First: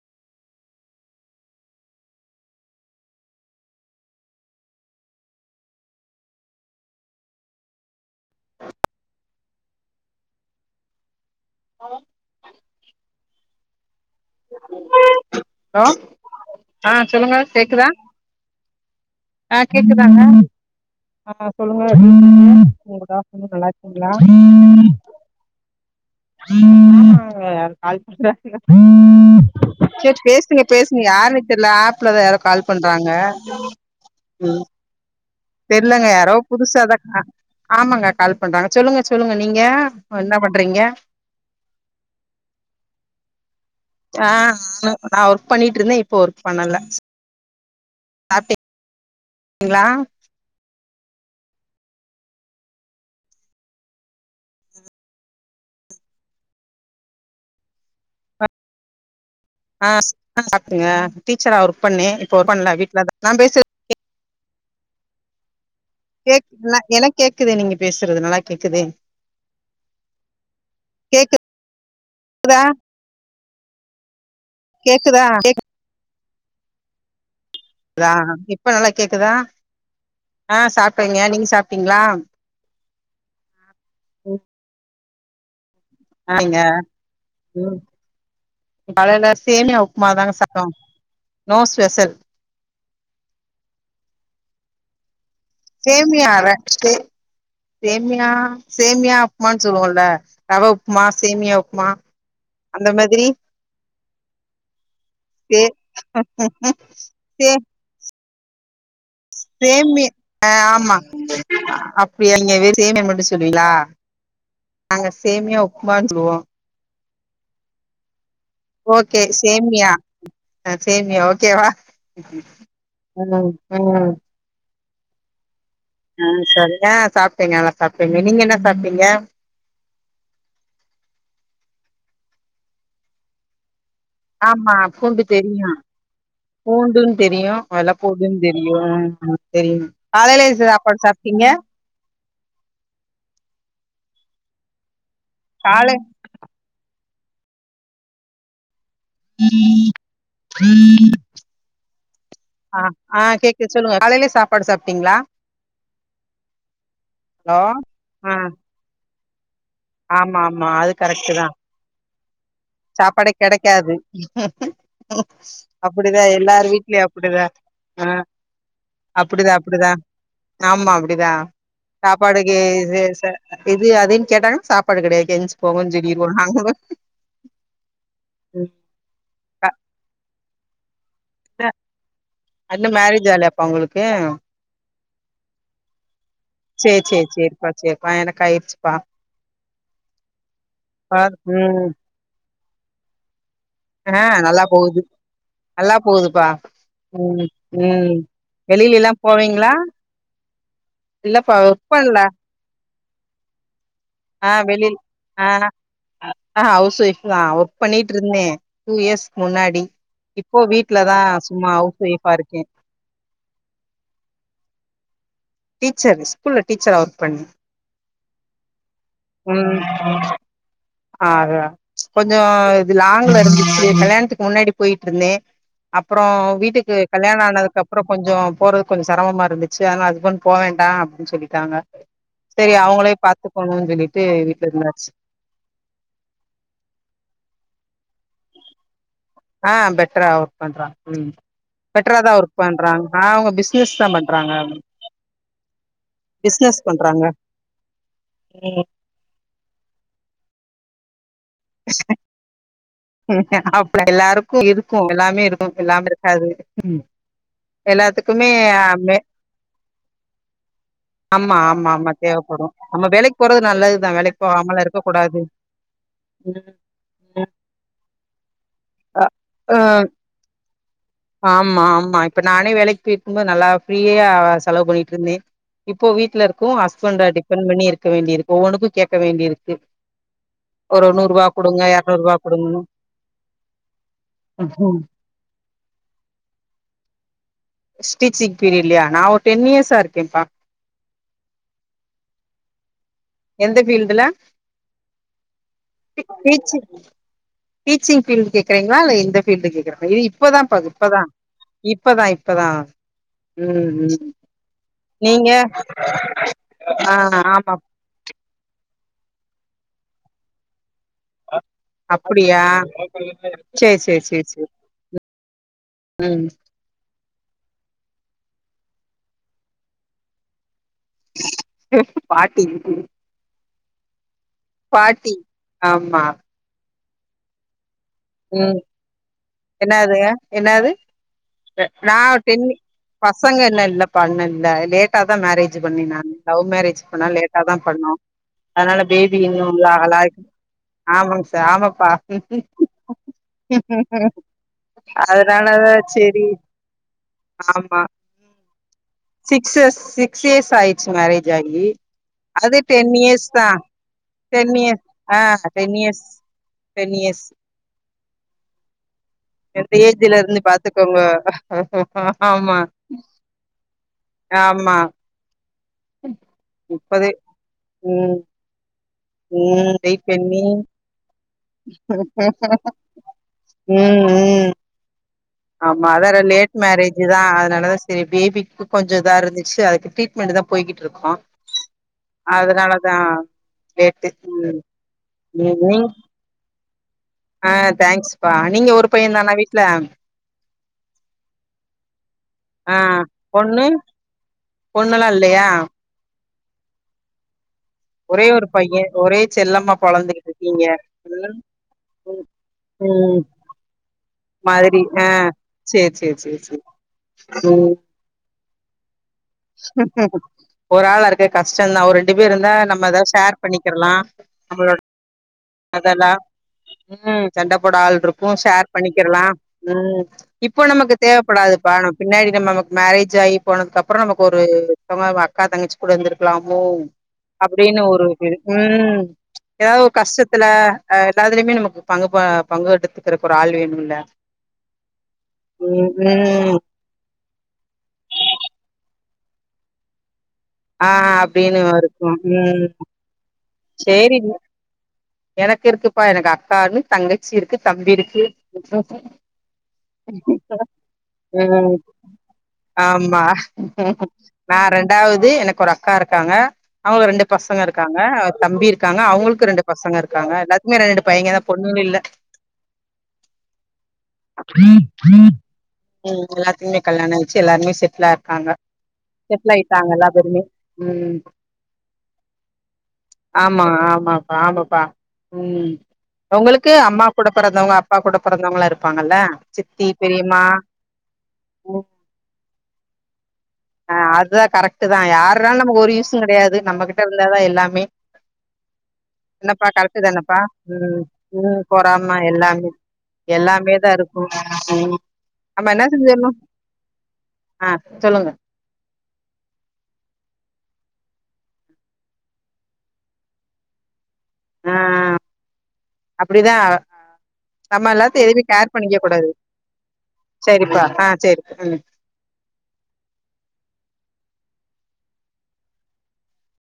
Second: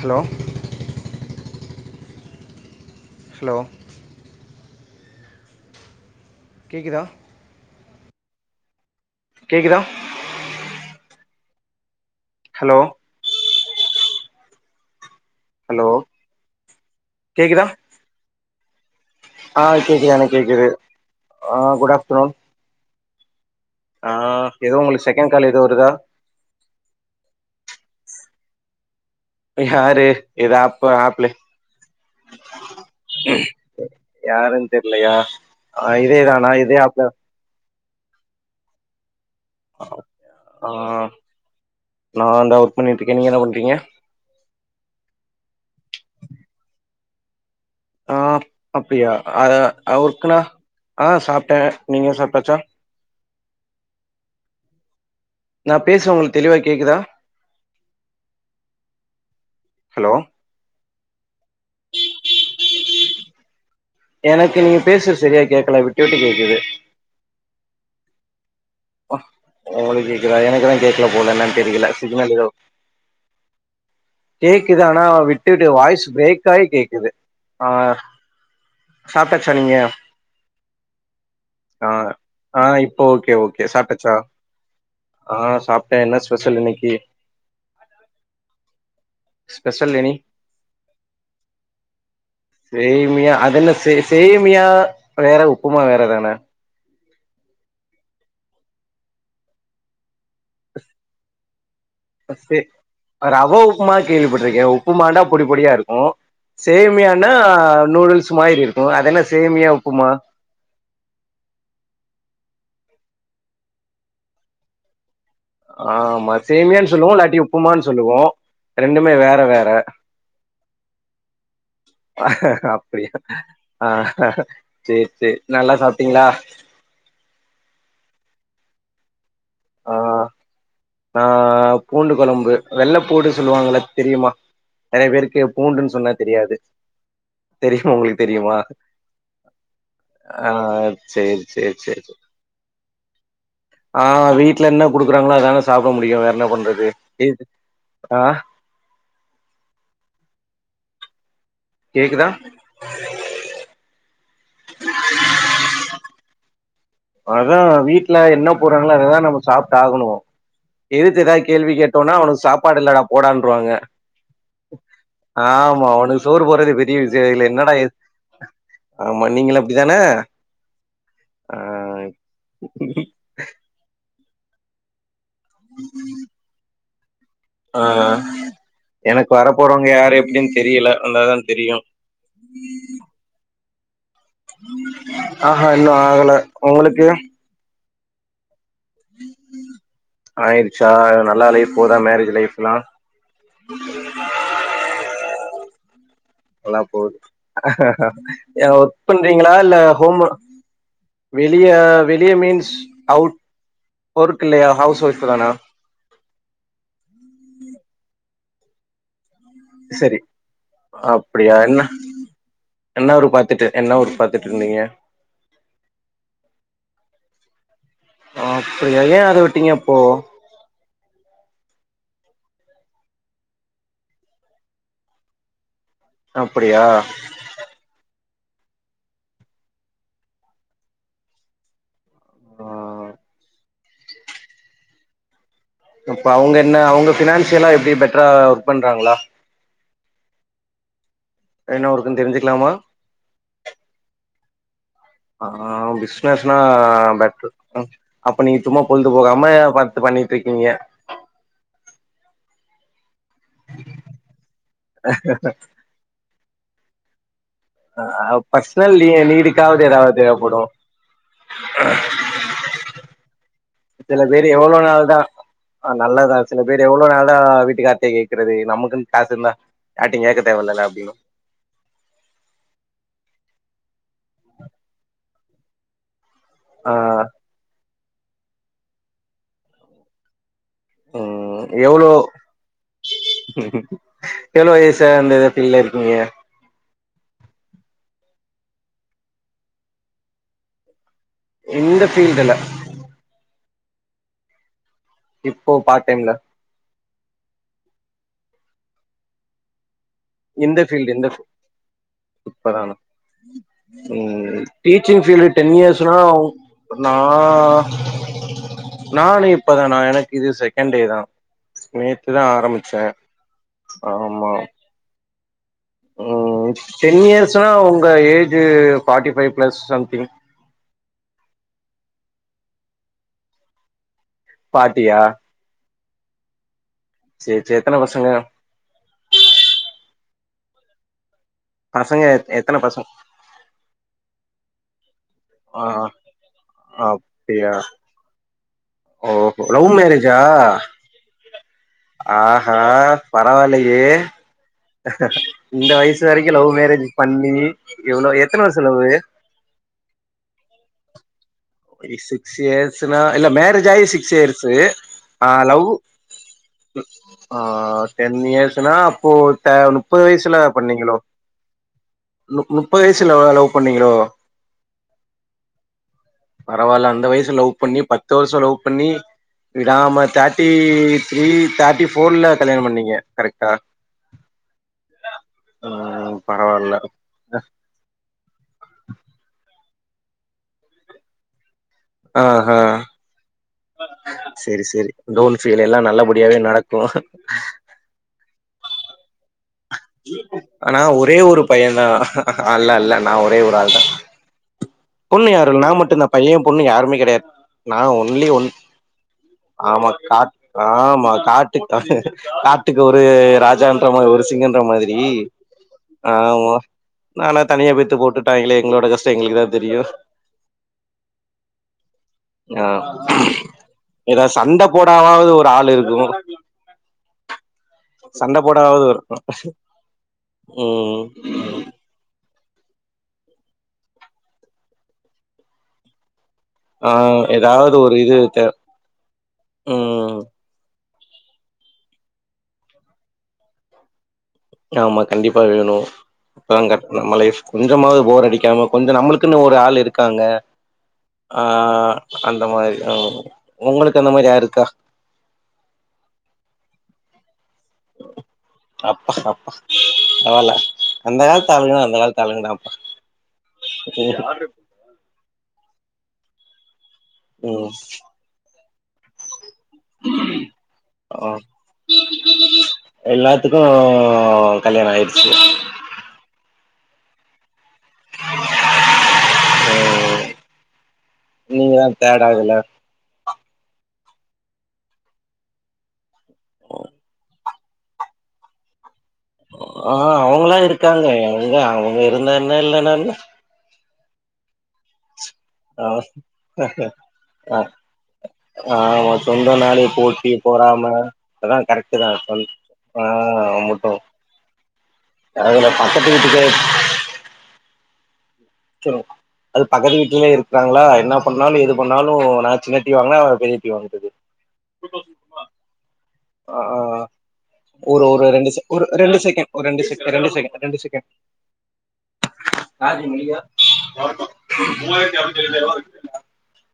Hello hello கேக்குதா கேக்குதா hello hello hello ஆ சொல்லுங்க கேக்குதா ஆ கேக்குது கேக்குதாங்க எனக்கு கேக்குது ஆமா ஆ சொல்லுங்க குட் ஆஃப்டர்நூன் [unintelligible] நல்லா ஆ இருக்கீங்களா ஏதோ [unintelligible] உங்களுக்கு செகண்ட் கால் ஏதோ வருதா [unintelligible] கால் பன்றாங்க [inaudible] [unintelligible] எது ஆப்ப பேசுங்க ஆப்லய யாருன்னு தெர்ல ஆப்லதா யாரோ கால் பண்றாங்க யாருன்னு தெரிலயா தெரியலங்க யாரோ புதுசாதா ஆமாங்க கால் பண்றாங்க சொல்லுங்க சொல்லு சொல்லுங்க நீங்க என்ன ஆ பண்றீங்க நான் தான் ஒர்க் பண்ணிட்டு இருக்கேன் நீங்க என்ன பண்றீங்க ஆ நான் ஒர்க் பண்ணிட்டு இருந்தே இப்போ ஒர்க் பண்ணல ஆ அப்டியா அத சாப்ட்டீங்களா ஆ ஒர்க்குனா ஆ சாப்பிட்டே நீங்க சாப்பிட்டாச்சா நான் பேசுறது உங்களுக்கு தெளிவா கேக்குதா ஆ ஹலோ அ சாப்டிங்க டீச்சரா ஒர்க் பண்ணே இப்ப ஒர்க் பண்ணல வீட்டுலதா நா பேசுறது எனக்கு நீங்க பேசுறது சரியா கேக்கல விட்டு விட்டு கேக் கேக்குது கேக் எனக்கு கேக்குது நீங்க பேசு அ உங்களுக்கு கேகுதா எனக்குதா கேக்கல போல கேக்குதா என்னன்னு தெரியல சிகுனல் ஏதோ கேக்குது ஆனா கேக்குதா விட்டுவிட்டு வாய்ஸ் பிரேக் ஆயி கேக்குது ஆ கேக்குதா இப்ப நல்லா கேக்குதா சாப்பிட்டாச்சா நீங்க ஆ சாப்ட்டேங்க நீங்க அ சாப்ட்டீங்களா அ இப்போ ஓகே ஓகே சாப் ச்சா ஆ சாப்ட்ட என்ன ஆங்க ஸ்பெஷல் இன்னிக்கு ம் காலைல சேமியா உப்புமாதாங்க சாப்டோம் சேமியா அத என்ன சே சேமியா வேற உப்புமா வேற தான்ன சேமியா ர சே சேமியா சேமியா உப்புமான்னு சொல்லுவோம்ல்ல ரவ உப்புமா சேமியா உப்பு சே ரவ உப்புமா கேள்விபட்டுருக்கேன் உப்பு மாண்டா சே பொடிப்படியா இருக்கு ம் சேமியான ஆ நூடுல்ஸ் ல்ஸ் மாரி இருக்கும் அதென்ன சேமி ஆ ஆமா அப்படி யா நீங்க சேமியா மட்டு சொல்லுவிங்களா நாங்க சேமியா உப்புமான்னு ஆமா சொல்லுவோ சேமியான்னு சொல்லுவோ இல்லாட்டி உப்புமான்னு சொல்லுவோ ரெண்டுமே ஓகே வேற வேற சேமியா ஆ சேமியா ஓகேவா அப்படியா ம் ஆ சரி சரி உ சரியா சாப்பிட்டிங்க நல்லா சாப்பிட்டீங்க நீங்க என்ன சாப்பிட்டீங்க ஆ ஆ பூண்டு குழம்பு வெள்ளை பூண்டு சொல்லுவாங்கள தெரியுமா ஆமா நிறய பூண்டு பேருக்கு தெரியு பூண்டுன்னு சொன்னா தெரியாது பூண்டுன்னு தெரியு வெள்ள தெரியுமா உங்களுக்கு பூண்டுன்னு தெரியுமா தெரியு தெரியு காலையில அ எது சாப்பாடு சாப்ட்டீங்க சேரிசேரிசேரி ஆ வீட்டுல என்ன கொடுக்குறாங்களோ அது தான சாப்பிட காலை முடியு வேற என்ன பண்றது இது அ [inaudible] கேக்குதா ஆ ஆ கேக்குது சொல்லுங்க காலையிலே சாப்ப சாப்பாடு சாப்பிட்டீங்களா அதா வீட்டுல என்ன போடுறாங்களோ அததா நம்ம சாப்பிட்டு ஆகணு ஆமா ஆமா அது எதுத்து கரெக்ட் தா ஏதாவது கேள்வி கேட்டு கேட்டேனா உனக்கு சாப்பாடு இல்லாடா சாப்பாடே போடான்வாங்க கெடைக்காது ஆமா அப்டிதா உனக்கு சோறு எல்லார் போடுறதே பெரிய வீட்லயு விஷய அப்டிதா இதுல என்னடா எதுத் ஆ ஆமா அப்டிதா நீங்களும் அப்டிதா அப்படித்தான ஆமா அப்படிதா சாப்பாடுக்கு இது இது அ அப்டின்னு கேட்டங்கன்னா சாப்பாடு கிடையாது எஞ்சு போங்கன்னு சொல்லிடுவோ நாங்கலு ஆஹ் எனக்கு வர க போறவங்க யாரு எப்டின் தெரியல வந்தாதா தெரியும் அன்னும் மேரேஜ் ஆலாயாப்பா உங்களுக்கு ஆஹ்ஹா இன்னு ஆகல சேர் உங்களுக்கு சேர் சேர்ப்பா சேர்ப்பா எனக்கு ஆயிடுச்சு ஆயிடுச்சா பா நல்லா லைஃப் ம் போதா மேரேஜ் லைஃப்ல்லா ஆஹ் நல்லா போகுது நல்லாப் நல்லா போகுது ஒர்க் வெளியில எல்லா பண்றீங்களா போவீங்களா இல்ல ஹோம் இல்லப்பா வெளிய ஒர்க் பண்ணல வெளிய மீன்ஸ் அவுட் ஒர்க் ஆஹ் இல்லையா வெளில் ஹவுஸ் ஒய்ஃப் தானா ஆஹ் ஆஹ் ஹவுஸ் ஒய்ஃப் தா ஒர்க் பண்ணிட்டு இருந்தே டூ இயர்ஸ் முன்னாடி சரி இப்போ வீட்லதா அப்டியா சும்மா என்ன ஹவுஸ் ஒய்ஃபா இருக்கே என்ன ஒர் பாத்துட்டு என்ன ஒர்க் பாத்துட்டு இருந்தீங்க டீச்சர் ஸ்கூல்ல டீச்சரா ஒர்க் பண் அப்டியா ஏன் அத விட்டீங்க ம் அப்போ ஆ கொஞ்சோ இது லாங்ல இருந்துச்சு கல்யாணத்துக்கு முன்னாடி போயிட்டுருந்தே அப்புறோ அப்டியா வீட்டுக்கு கல்யாண ஆனதுக்கு அப்புறோ கொஞ்சோ போறது கொஞ்சோ செரமமா இருந்துச்சு ஆனா ஹஸ்பண்ட் போ வேண்டா அப்டின்னு சொல்லிட்டாங்க. ஆ செரி அவங்களேயும் பாத்துக்கோணும்னு சொல்லிட்டு வீட்ல இருந்தாச்சு. அப்ப அவங்க என்ன அவங்க பினான்சியலா எப்டி பெட்டரா ஒர்க் பண்றாங்களா? ஆஹ் பெட்ரா ஒர்க் பண்றாங் ம் என்ன பெட்டரா ஒர்க்குன்னு தான் ஒர்க் தெரிஞ்சுக்கலாமா பண்றாங் அஹ் அவ்ங்க பிசினஸ் தான் பண்றாங்க. ஆஹ் பிசினஸ்னா பிசினஸ் பண்றாங்க பெட்ரு அப்ப நீ சும்மா பொழுது போகாம பாத்து பாத் பண்ணிட்டுருக்கீங்க [inaudible] அப்லா எல்லாருக்கு இருக்கு எல்லாமே இருக்கு எல்லாமே இருக்காது ம் அ பர்சனல் நீடுக்காவது ஏதாவது தேவைப்படும். ஆமா ஆமா ஆமா தேவைப்படும் நம்ம வேலைக்கு போறது நல்லதுதா சில வேலைக்கு பேர் எவ்ளோ போகாமலா இருக்க நாள் தா கூடாது அ நல்லதுதா சில ம் பேர் எவ்ளோ நாள்டா ம் வீட்டுக்கார்டயே கேக்கறது நமக்குனு அ காசு இருந்தா யார்ட்டயும் கேக்க தேவல்லல்ல அப்டின்னோ ஆம்மா ஆம்மா இப்ப நானே வேலைக்கு போயிட்கும்போது நல்லா ஃப்ரீயா செலவு பண்ணிட்டு இருந்தே இப்போ வீட்டுல இருக்கவு ஆ ஹஸ்பண்ட்ட டிபெண்ட் பண்ணி இருக் க வேண்டி இருக்கு ஒவ்வொனுக்கும் கேட்க வேண்டியிருக்கு ஒரு நூற்ருபா ம் குடுங்க எவ்ளோ எற்நூற்ருபா எவ்ளோ ம்ஹ்ம். வயிசா இந்த பீல்ல இருக்கீங்க? ஸ்டீச்சிங் பீரியட்லயா நான் ஒரு டென் இயர்ஸா இருக்கேன்ப்பா. இந்த பீல்டுல? எந்த பீல்டுல இப்போ பார்ட் டி டைம்ல டீச்சி சிங் பீல்டு கேக்கறிங்களா இல்ல எந்த பீல்டு கேக்குற? ஐய்யயோ இப்பதாப்பா இந்த இது ஃபீல்டு இப்பதா இந்த இப்பதா இப்பதா இப்பதானா ம் டீச்சிங் ஃபீல்டு நீங்க டென் இயர்ஸ்னாவ் நா ஆ ஆமா நானு இப்பதா னா எனக்கு இது செகண்ட் டே தா நேத்துதா அப்படியா ஆரம்பிச்சே சேரி சேரி சேரி ஆமா. சேரி ம் டென் இயர்ஸ் னா உங்க age forty five plus something forty ஃபாட்டியா ஆம்மா சேர் சேர் ம் என்னாது என்னாது நா பசங்க டென்னி எத்தன பசங்க பசங்கெல்லா இல்லபா இன்னு இல்ல ட்டா தா மேரேஜ் ஆ பண்ணே நானு லவ் மேரேஜ் அன்னால லேட்டா தா அப்டியா பண்ணோ அதனால பேபி இன்னு ஓஹோ இது லவ் ஆகல மேரேஜா ஆமாங்க சார் ஆமப்பா ஆ பரவாயில்லயே இந்த அதனாலதா வயசு செரி வரைக்கு லவ் மேரேஜ் பண்ணி எவ்ளோ எத்தன வருச லவ்வு சிக்ஸ்இயர்ஸ் சிக்ஸ் இயர்ஸ் ஆயிச்சி மேரேஜ் ஆகி சிக்ஸ் அது டென் இயர்ஸ்ன்னா இயர்ஸ் இல்ல தா மேரேஜ் ஆயி சிக்ஸ் இயர்ஸ் டென் ஆ லவ் டென் இயர்ஸ் ம் டென் இயர்ஸ் ஆ ஆ டென் இயர்ஸ்ன்னா அப்போ ட இந்த நுப்பது ஏஜ்ல வயசுல இருந்து பண்ணீங்களோ பாத்துக்கோங்க நுப் ஆமா முப்பது வயசுல லவ் பண்ணீங்களோ ஆமா பரவால்ல அந்த முப்பது வயசுல லவ் பண்ணி பத்து ம் வருஷோ லவ் பண்ணி ம் விடாம வெயிட் தேட்டி பண்ணி த்ரீ தேட்டி போர்ல கல்யாணம் பண்ணீங்க கரெக்டா ம் ம் ஆமா ம் அதாற லேட் பரவால்ல மேரேஜ் தா அதனாலதா சேரி பேபிக்கு கொஞ்சோ இதா இருந்துச்சு அதுக்கு ட்ரீட்மெண்ட் தா பொய்கிட்டு இருக்கோ ஆ ஆ அதனால தா லேட்டு ம் செரி செரி டோன்ட் ம் ஃபீல் எல்லா நீங் நல்லபடியாவே நடக்கு ஆ தேங்க்ஸ்ப்பா நீங்க ஒரு பையந்தாணா வீட்ல ஆனா ஒரே ஒரு பையந்தா அல்ல அல்ல நா ஒரே ஒரு ஆள்தா பொண்ணெல்லா பொண்ணு இல்லயா யாரு இல்ல நா மட்டுந்தா பைய பொண்ணு யாருமே கெடயாது நா ஒரே ஒன்லி ஒரு ஒன் பைய ஒரே செல்லமா ஆமா கா பொழந்துகிட்டு இருக்கீங்க ஆம்மா ம் காட்டுக் கா ம் கா ட்டுக்கு ஒரு ம் ராஜன்ற மாரி ஒரு சிங்கன்ற மாதிரி சேரி சேரி சேரி ஆமா சேரி நானா தனியா பெத்து போட்டுட்டாய்ங்ளே எங்ளோட கஷ்டோ எங்ளுக்குதா ஹிம் ஹி ஹும் ஒரு ஆளா இருக்க கஷ்டந்தா ஒரு ரெண்டு பேர் இருந்தா ஆ நம்ம எதாது ஷேர் பண்ணிக்கிர்லா ஏதாவது சண்ட நம்மளோட போடாவாவது ஒரு ஆள் இருக்கு அதெல்லா ம் சண்ட போடா எதுவு சண்ட ஷேர் போடாவது ஒரு பண்ணிக்கிர்லா ம் இப்போ நமக்கு ம் தேவப்படாதுப்பா நமக் பின்னாடி நம்ம முக் மேரேஜ் ஆயி போனதுக்கப்பறோ நமக்கு ஒரு ஒருத்தவங்க அக்கா தங்கிச்சிக்குட இந்திரு க்லாமோ ஆ ஏதாவது அப்டீன்னு ஒரு இது இருக் தே ம் எதாவது ஒரு ம் கஷ்டத் ஆ எல்லாதுலயுமே நமக்கு பங்கு போ பங்கு எடுத்துக்கிறக்கு ஒரு ஆள் வேணும்ல்ல ஆமா கண்டிப்பா வேணு அப்பதாங்க நம்ம லைப் கொஞ்சமாவது போர் அடிக்காம கொஞ்ச நம்மளுக் குன்னு ஒரு ஆள் இருக்காங்க ஆ அப்டீன்னு வருக்கு அந்த ம் மாரி ம் உங்களுக்கு அந்த சேரி மாரி நீ யாரு இருக்கா எனக்கு இருக்குப்பா எனக்கு அக்கா ஒன்னு தங்கச்சி இருக் கு தம்பி இருக்கு அப்பா அப்பா பரவால்ல அந்த காலத்து ம் ஆளுங்கனா அந்த காலத்து ஆளுங்கதாப்பா ஆமா நா ரெண்டாவது எனக் ஒரு அக் கா இருக்காங்க அவ்ங்க ரெண்டு பசங்க ம் இருக்காங்க தம்பி இருக்காங்க அவ்ங்களுக்கு ரெண்டு பசங்க இருக்காங்க எல்லாத்துக்மே ரெரெண்டு ஆ பைய்ங்கதா பொண்ணுங்க இல்ல எல்லாத்துக்கு கல்யாணோ ஆய்டுச்சி தம்பிக் கல்யாணோ ஆய்ச்சி எல்லார்மே செட்லா இர்க்காங்க செட்லாய்ட்டாங்க எல்லா பேருமே ம் தேடாதுல்ல ஆமா ஆமாப்பா ஆமப்பா ம் ஒங்களுக்கு அம்மா கூட பிறந்தவங்க அப்பா கூட பிறந்தவங்களா இரு ஆ அவுங்கல்லா இருக்காங்க எங்க அவுங்க இருந்தா என்ன இல்லன்னா என்ன ஆ அதா கரெக்ட்டு தா யாருனாலு நமக்கு ஆ ஒரு யூஸு கெடயாது நம்ம கிட்ட இருந்தாதா ஆ எல்லாமே ஆமா சொந்த என்னப்பா நாளே கரெக்ட்டு போட்டி தானப்பா பொறாம ம் அதா ம் கரெக்ட் தா பொறாமா சொல் எல்லாமே ஆ எல்லாமே தா முட்டு இருக்கு ம் அதுல நம்ம என்ன பக்கத்து செஞ்சிடணு வீட்டுக்கே ஆ சொல்லுங்க சொல்லுங்க அது பக்கத்து வீட்லயே இருக்காங்ளா என்ன பண்ணாலு எது பண்ணாலு நா சின்ன டி வி வாங்னா அவ பெரிய டி வி வாங்கறது ஆ டூ தௌஸன் ரூவா அப்டிதா அவ ஒரு ஒரு ரெண்டு செ ஒரு ரெண்டு செகெண் ஒரு ரெண்டு செகெண் ரெண்டு செகெண் ரெண்டு சரிப்பா செகெ ஆ சரி ம் [unintelligible] மூவாயிரத்தி அரநூத்தி எழுவத்தஞ்சாயிரூவா [unintelligible]